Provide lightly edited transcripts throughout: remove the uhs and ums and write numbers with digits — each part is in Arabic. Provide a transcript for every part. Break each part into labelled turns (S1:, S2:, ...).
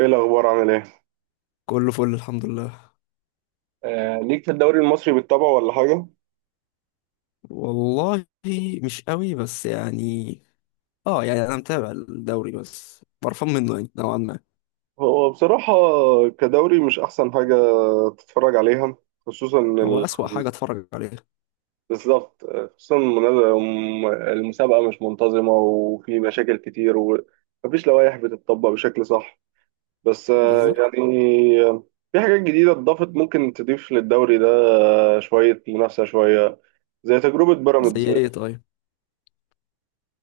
S1: ايه الاخبار عامل ايه؟
S2: كله فل الحمد لله.
S1: ليك في الدوري المصري بالطبع ولا حاجه؟
S2: والله، مش قوي بس يعني. اه يعني انا متابع الدوري بس قرفان منه يعني نوعا ما.
S1: هو بصراحه كدوري مش احسن حاجه تتفرج عليها، خصوصا
S2: هو
S1: ال...
S2: اسوأ حاجة اتفرج عليها.
S1: بالظبط. خصوصا المسابقه مش منتظمه وفي مشاكل كتير ومفيش لوائح بتطبق بشكل صح. بس
S2: بالظبط.
S1: في حاجات جديده اتضافت ممكن تضيف للدوري ده. شويه منافسه شويه زي تجربه بيراميدز.
S2: زي ايه طيب؟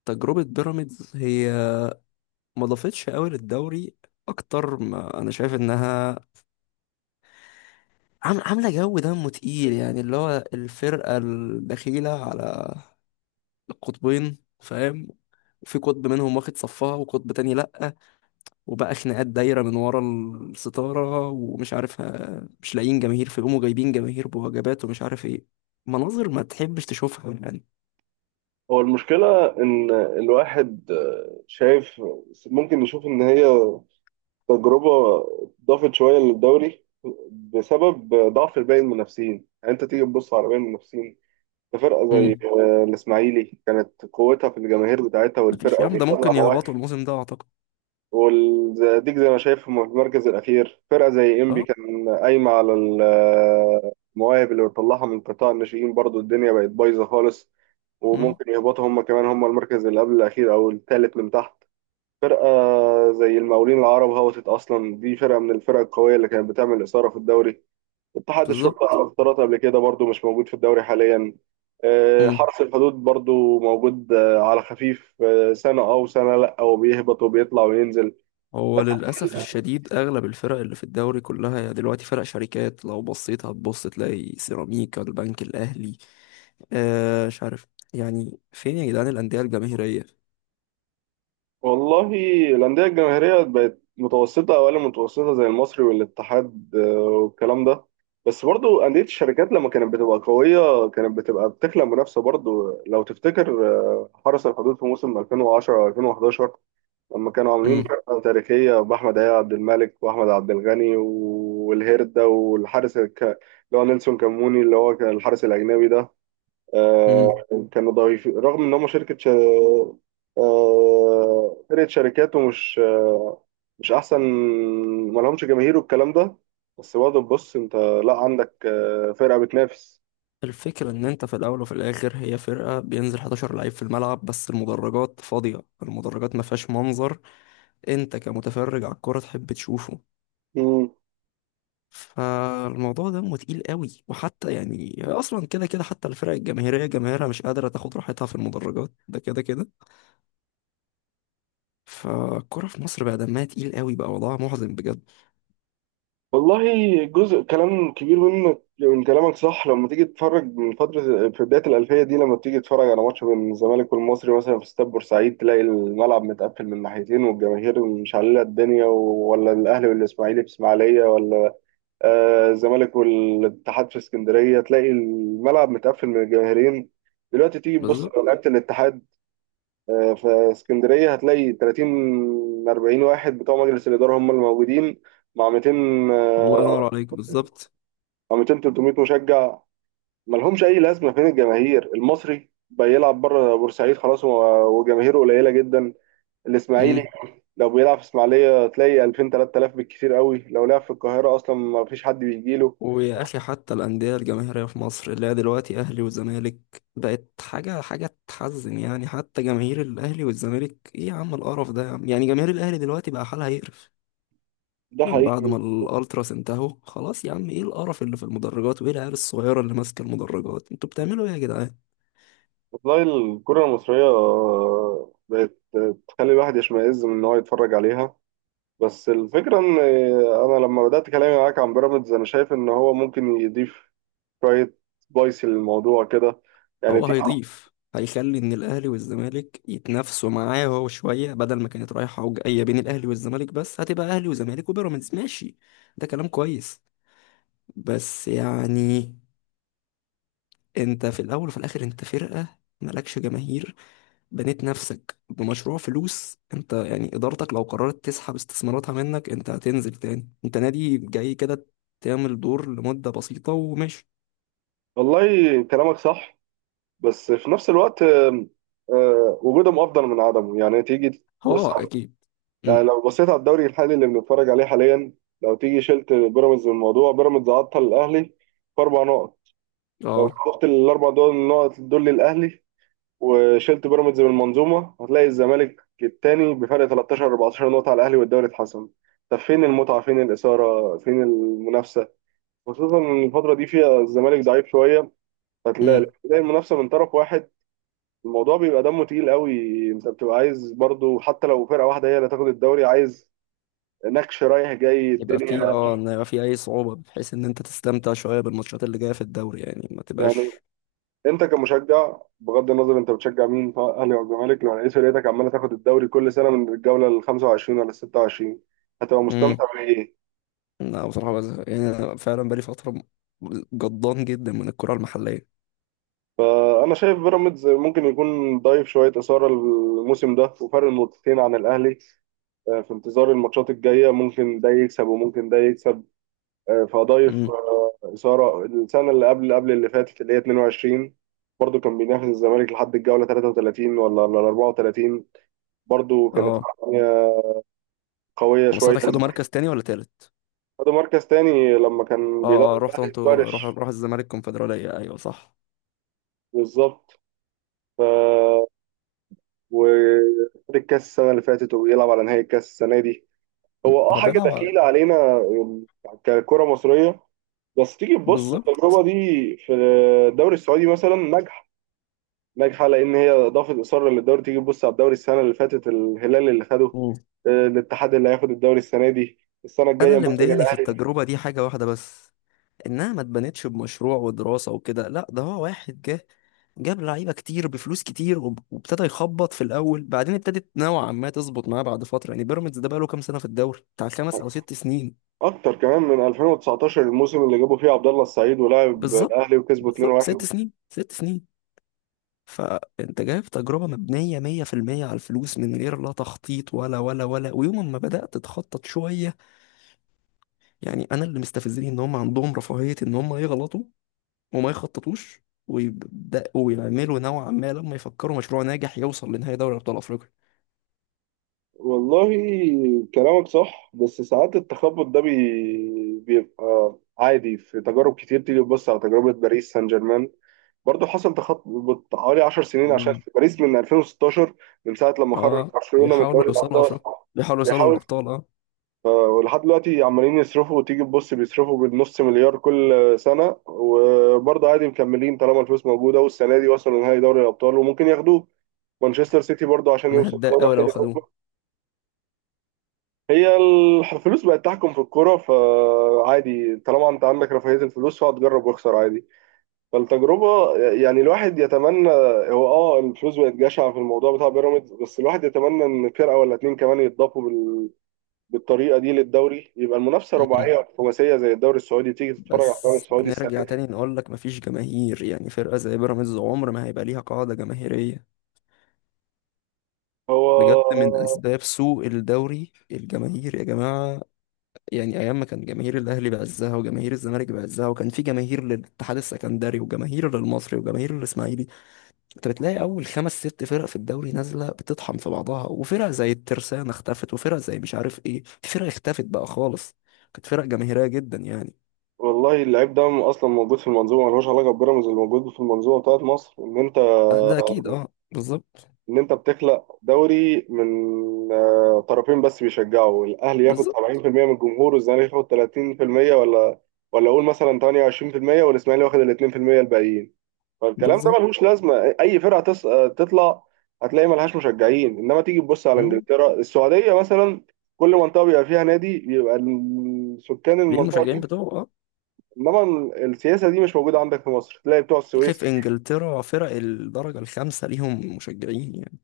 S2: تجربة بيراميدز هي ما ضافتش قوي للدوري. اكتر ما انا شايف انها عاملة جو دمه تقيل، يعني اللي هو الفرقة البخيلة على القطبين، فاهم؟ في قطب منهم واخد صفها وقطب تاني لأ. وبقى خناقات دايرة من ورا الستارة، ومش عارف مش لاقيين جماهير فيقوموا جايبين جماهير بوجبات ومش عارف ايه. مناظر ما تحبش تشوفها يعني.
S1: هو المشكلة إن الواحد شايف ممكن نشوف إن هي تجربة ضافت شوية للدوري بسبب ضعف باقي المنافسين، يعني أنت تيجي تبص على باقي المنافسين. ده فرقة زي
S2: امم
S1: الإسماعيلي كانت قوتها في الجماهير بتاعتها
S2: مفيش
S1: والفرقة
S2: يا عم، ده
S1: وبتطلع
S2: ممكن
S1: مواهب.
S2: يهبطوا الموسم ده اعتقد.
S1: والزقازيق زي ما شايف في المركز الأخير، فرقة زي إنبي
S2: اه.
S1: كان قايمة على المواهب اللي بتطلعها من قطاع الناشئين، برضو الدنيا بقت بايظة خالص.
S2: امم.
S1: وممكن يهبطوا هم كمان، هم المركز اللي قبل الأخير أو الثالث من تحت. فرقة زي المقاولين العرب هبطت أصلا، دي فرقة من الفرق القوية اللي كانت بتعمل إثارة في الدوري. اتحاد
S2: بالظبط.
S1: الشرطة افترضت قبل كده برضو مش موجود في الدوري حاليا.
S2: امم.
S1: حرس الحدود برضو موجود، على خفيف، سنة أو سنة لأ، وبيهبط وبيطلع وينزل.
S2: هو للأسف الشديد أغلب الفرق اللي في الدوري كلها يعني دلوقتي فرق شركات، لو بصيت هتبص تلاقي سيراميكا، البنك الأهلي، مش عارف، يعني فين يا جدعان الأندية الجماهيرية؟
S1: والله، الأندية الجماهيرية بقت متوسطة أو أقل من متوسطة، زي المصري والاتحاد، والكلام ده. بس برضو أندية الشركات لما كانت بتبقى قوية كانت بتبقى بتخلق منافسة، برضو لو تفتكر حرس الحدود في موسم 2010 2011 لما كانوا عاملين فرقة تاريخية بأحمد عياء عبد الملك وأحمد عبد الغني والهيردا والحارس اللي هو نيلسون كاموني، اللي هو كان الحارس الأجنبي ده. آه،
S2: امم.
S1: كانوا ضعيفين رغم ان هم شركه ش... آه، فرقه شركات، ومش آه، مش احسن، ما لهمش جماهير والكلام ده. بس برضه بص انت، لا عندك فرقه بتنافس.
S2: الفكرة إن أنت في الأول وفي الآخر هي فرقة بينزل 11 لعيب في الملعب بس المدرجات فاضية، المدرجات ما فيهاش منظر أنت كمتفرج على الكورة تحب تشوفه.
S1: مم.
S2: فالموضوع ده تقيل قوي، وحتى يعني أصلا كده كده حتى الفرق الجماهيرية جماهيرها مش قادرة تاخد راحتها في المدرجات، ده كده كده. فالكورة في مصر بقى دمها تقيل قوي، بقى وضعها محزن بجد.
S1: والله، جزء كلام كبير منك من كلامك صح. لما تيجي تتفرج من فترة في بداية الألفية دي، لما تيجي تتفرج على ماتش بين الزمالك والمصري مثلا في استاد بورسعيد تلاقي الملعب متقفل من ناحيتين والجماهير مش على الدنيا، ولا الأهلي والإسماعيلي في إسماعيلية، ولا الزمالك والاتحاد في اسكندريه تلاقي الملعب متقفل من الجماهيرين. دلوقتي تيجي تبص
S2: بالظبط.
S1: على لعيبه الاتحاد، في اسكندريه هتلاقي 30 40 واحد بتوع مجلس الاداره هم اللي موجودين مع 200،
S2: الله ينور
S1: آه،
S2: عليك، بالظبط.
S1: مع 200 300 مشجع، ملهمش اي لازمه. فين الجماهير؟ المصري بيلعب بره بورسعيد خلاص، وجماهيره قليله جدا. الاسماعيلي لو بيلعب في اسماعيليه تلاقي 2000 3000 بالكثير قوي، لو لعب في القاهره اصلا ما فيش حد بيجيله.
S2: ويا اخي حتى الانديه الجماهيريه في مصر اللي هي دلوقتي اهلي وزمالك بقت حاجه تحزن، يعني حتى جماهير الاهلي والزمالك، ايه يا عم القرف ده يا عم، يعني جماهير الاهلي دلوقتي بقى حالها يقرف
S1: ده
S2: من بعد
S1: حقيقي.
S2: ما الالتراس انتهوا، خلاص يا عم، ايه القرف اللي في المدرجات وايه العيال الصغيره اللي ماسكه المدرجات، انتوا بتعملوا ايه يا جدعان؟
S1: والله، الكرة المصرية بقت تخلي الواحد يشمئز من إن هو يتفرج عليها. بس الفكرة إن أنا لما بدأت كلامي معاك عن بيراميدز، أنا شايف إن هو ممكن يضيف شوية سبايسي للموضوع كده. يعني
S2: هو
S1: تيجي.
S2: هيضيف، هيخلي ان الاهلي والزمالك يتنافسوا معاه هو شويه، بدل ما كانت رايحه وجايه بين الاهلي والزمالك بس هتبقى اهلي وزمالك وبيراميدز، ماشي. ده كلام كويس، بس يعني انت في الاول وفي الاخر انت فرقة مالكش جماهير، بنيت نفسك بمشروع فلوس، انت يعني ادارتك لو قررت تسحب استثماراتها منك انت هتنزل تاني، انت نادي جاي كده تعمل دور لمدة بسيطة وماشي.
S1: والله كلامك صح، بس في نفس الوقت وجودهم أفضل من عدمه، يعني تيجي تبص
S2: اه
S1: على-
S2: اكيد.
S1: يعني
S2: مم.
S1: لو بصيت على الدوري الحالي اللي بنتفرج عليه حاليا، لو تيجي شلت بيراميدز من الموضوع، بيراميدز عطل الأهلي في أربع نقط. لو
S2: اه.
S1: شلت الاربع دول النقط دول للاهلي وشلت بيراميدز من المنظومه، هتلاقي الزمالك التاني بفرق 13 14 نقطه على الاهلي والدوري اتحسم. طب فين المتعه، فين الاثاره، فين المنافسه؟ خصوصا ان الفتره دي فيها الزمالك ضعيف شويه، فتلاقي
S2: مم.
S1: تلاقي المنافسه من طرف واحد. الموضوع بيبقى دمه تقيل قوي. انت بتبقى عايز برضو، حتى لو فرقه واحده هي اللي تاخد الدوري، عايز نكش رايح جاي
S2: يبقى في
S1: الدنيا.
S2: ان يبقى في اي صعوبة بحيث ان انت تستمتع شوية بالماتشات اللي جاية في الدوري يعني، ما
S1: يعني
S2: تبقاش.
S1: انت كمشجع، بغض النظر انت بتشجع مين، سواء اهلي او الزمالك، لو لقيت فرقتك عماله تاخد الدوري كل سنه من الجوله ال 25 ولا ال 26، هتبقى
S2: مم.
S1: مستمتع بايه؟
S2: لا بصراحة بزهق، يعني انا فعلا بقالي فترة جضان جدا من الكرة المحلية.
S1: فانا شايف بيراميدز ممكن يكون ضايف شويه اثاره الموسم ده وفرق نقطتين عن الاهلي، في انتظار الماتشات الجايه ممكن ده يكسب وممكن ده يكسب. فضايف اثاره. السنه اللي قبل قبل اللي فاتت اللي هي 22، برضه كان بينافس الزمالك لحد الجوله 33 ولا 34. برضه كانت
S2: اه.
S1: قويه
S2: هم
S1: شويه.
S2: ساعتها خدوا مركز تاني ولا تالت؟
S1: خدوا مركز تاني لما كان بيدرب
S2: اه اه رحت
S1: الاهلي في
S2: انتوا، روح
S1: ورش.
S2: روح الزمالك الكونفدرالية، ايوه صح.
S1: بالظبط. ف وخد الكاس السنه اللي فاتت، وبيلعب على نهائي الكاس السنه دي. هو
S2: طب
S1: حاجه
S2: انا.
S1: دخيله علينا ككره مصريه، بس تيجي تبص
S2: بالظبط.
S1: التجربه دي في الدوري السعودي مثلا ناجحه. ناجحه لان هي اضافت اصرار للدوري. تيجي تبص على الدوري السنه اللي فاتت الهلال اللي خده،
S2: مم.
S1: الاتحاد اللي هياخد الدوري السنه دي، السنه
S2: انا
S1: الجايه
S2: اللي
S1: ممكن
S2: مضايقني في
S1: الاهلي.
S2: التجربة دي حاجة واحدة بس، انها ما اتبنتش بمشروع ودراسة وكده، لا ده هو واحد جه جاب لعيبة كتير بفلوس كتير وابتدى يخبط في الاول، بعدين ابتدت نوعا ما تظبط معاه بعد فترة، يعني بيراميدز ده بقاله كام سنة في الدوري بتاع خمس او ست سنين.
S1: اكتر كمان من 2019، الموسم اللي جابوا فيه عبد الله السعيد، ولعب
S2: بالظبط،
S1: الاهلي وكسبوا
S2: بالظبط، ست
S1: 2-1.
S2: سنين ست سنين. فانت جايب تجربة مبنية مية في المية على الفلوس، من غير لا تخطيط ولا ولا ولا، ويوم ما بدأت تخطط شوية يعني انا اللي مستفزني ان هم عندهم رفاهية ان هم يغلطوا وما يخططوش، ويبدأوا يعملوا نوعا ما، لما يفكروا مشروع ناجح يوصل لنهائي دوري أبطال أفريقيا.
S1: والله كلامك صح، بس ساعات التخبط ده بيبقى عادي في تجارب كتير. تيجي تبص على تجربة باريس سان جيرمان، برضه حصل تخبط حوالي 10 سنين عشان
S2: مم.
S1: في باريس من 2016، من ساعة لما خرج
S2: اه
S1: برشلونة من
S2: بيحاولوا
S1: دوري
S2: يوصلوا
S1: الأبطال.
S2: افريقيا، بيحاولوا يوصلوا
S1: بيحاول
S2: للابطال، اه.
S1: ولحد دلوقتي عمالين يصرفوا، وتيجي تبص بيصرفوا بالنص مليار كل سنة، وبرضه عادي مكملين طالما الفلوس موجودة، والسنة دي وصلوا نهائي دوري الأبطال وممكن ياخدوه. مانشستر سيتي برضه عشان
S2: انا
S1: يوصل
S2: هتضايق
S1: دوري
S2: قوي لو
S1: أبطال
S2: خدوه.
S1: أوروبا. هي الفلوس بقت تحكم في الكورة، فعادي طالما أنت عندك رفاهية الفلوس، فهتجرب واخسر عادي. فالتجربة يعني الواحد يتمنى. هو الفلوس بقت جشعة في الموضوع بتاع بيراميدز، بس الواحد يتمنى إن فرقة ولا اتنين كمان يتضافوا بالطريقه دي للدوري، يبقى المنافسه
S2: مم.
S1: رباعيه ولا خماسيه زي الدوري السعودي. تيجي تتفرج على الدوري
S2: بس
S1: السعودي السنه
S2: نرجع
S1: دي.
S2: تاني نقول لك مفيش جماهير، يعني فرقة زي بيراميدز عمر ما هيبقى ليها قاعدة جماهيرية. بجد
S1: هو.
S2: من اسباب سوء الدوري الجماهير يا جماعه، يعني ايام ما كان جماهير الاهلي بعزها وجماهير الزمالك بعزها وكان في جماهير للاتحاد السكندري وجماهير للمصري وجماهير للاسماعيلي، انت بتلاقي اول خمس ست فرق في الدوري نازله بتطحن في بعضها، وفرق زي الترسانه اختفت وفرق زي مش عارف ايه في فرق اختفت بقى خالص، كانت فرق جماهيريه جدا يعني.
S1: والله اللعيب ده اصلا موجود في المنظومه، ملوش علاقه ببيراميدز. اللي موجود في المنظومه بتاعت مصر، ان انت
S2: آه، ده اكيد، اه بالظبط.
S1: ان انت بتخلق دوري من طرفين بس بيشجعوا، الاهلي ياخد
S2: بالظبط.
S1: 70% من الجمهور والزمالك ياخد 30%، ولا اقول مثلا 28%، والاسماعيلي واخد ال 2% الباقيين. فالكلام ده
S2: بالظبط.
S1: ملهوش لازمه. اي فرقه تطلع هتلاقي ملهاش مشجعين. انما تيجي تبص على
S2: مم.
S1: انجلترا، السعوديه مثلا، كل منطقه بيبقى فيها نادي بيبقى سكان
S2: ليه؟
S1: المنطقه
S2: المشجعين
S1: دي.
S2: بتوعه اه.
S1: انما السياسه دي مش موجوده عندك في مصر. تلاقي بتوع
S2: تلاقي
S1: السويس.
S2: في انجلترا فرق الدرجه الخامسه ليهم مشجعين يعني.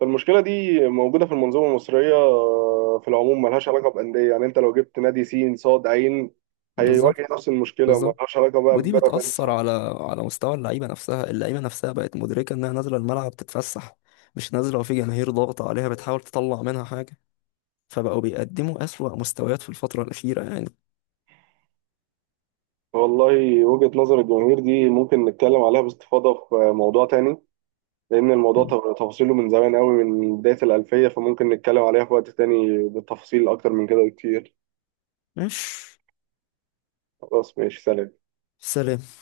S1: فالمشكله دي موجوده في المنظومه المصريه في العموم، ملهاش علاقه بانديه. يعني انت لو جبت نادي سين صاد عين، هيواجه
S2: بالظبط.
S1: نفس المشكله،
S2: بالظبط،
S1: ملهاش علاقه بقى
S2: ودي
S1: ببيراميدز.
S2: بتأثر على مستوى اللعيبة نفسها، اللعيبة نفسها بقت مدركة إنها نازلة الملعب تتفسح، مش نازلة وفي جماهير ضاغطة عليها بتحاول تطلع منها حاجة، فبقوا بيقدموا أسوأ مستويات في الفترة الأخيرة يعني.
S1: والله وجهه نظر الجماهير دي ممكن نتكلم عليها باستفاضه في موضوع تاني، لأن الموضوع
S2: مم.
S1: تفاصيله من زمان قوي من بداية الألفية، فممكن نتكلم عليها في وقت تاني بالتفاصيل أكتر من كده بكتير.
S2: مش
S1: خلاص ماشي، سلام.
S2: سلام.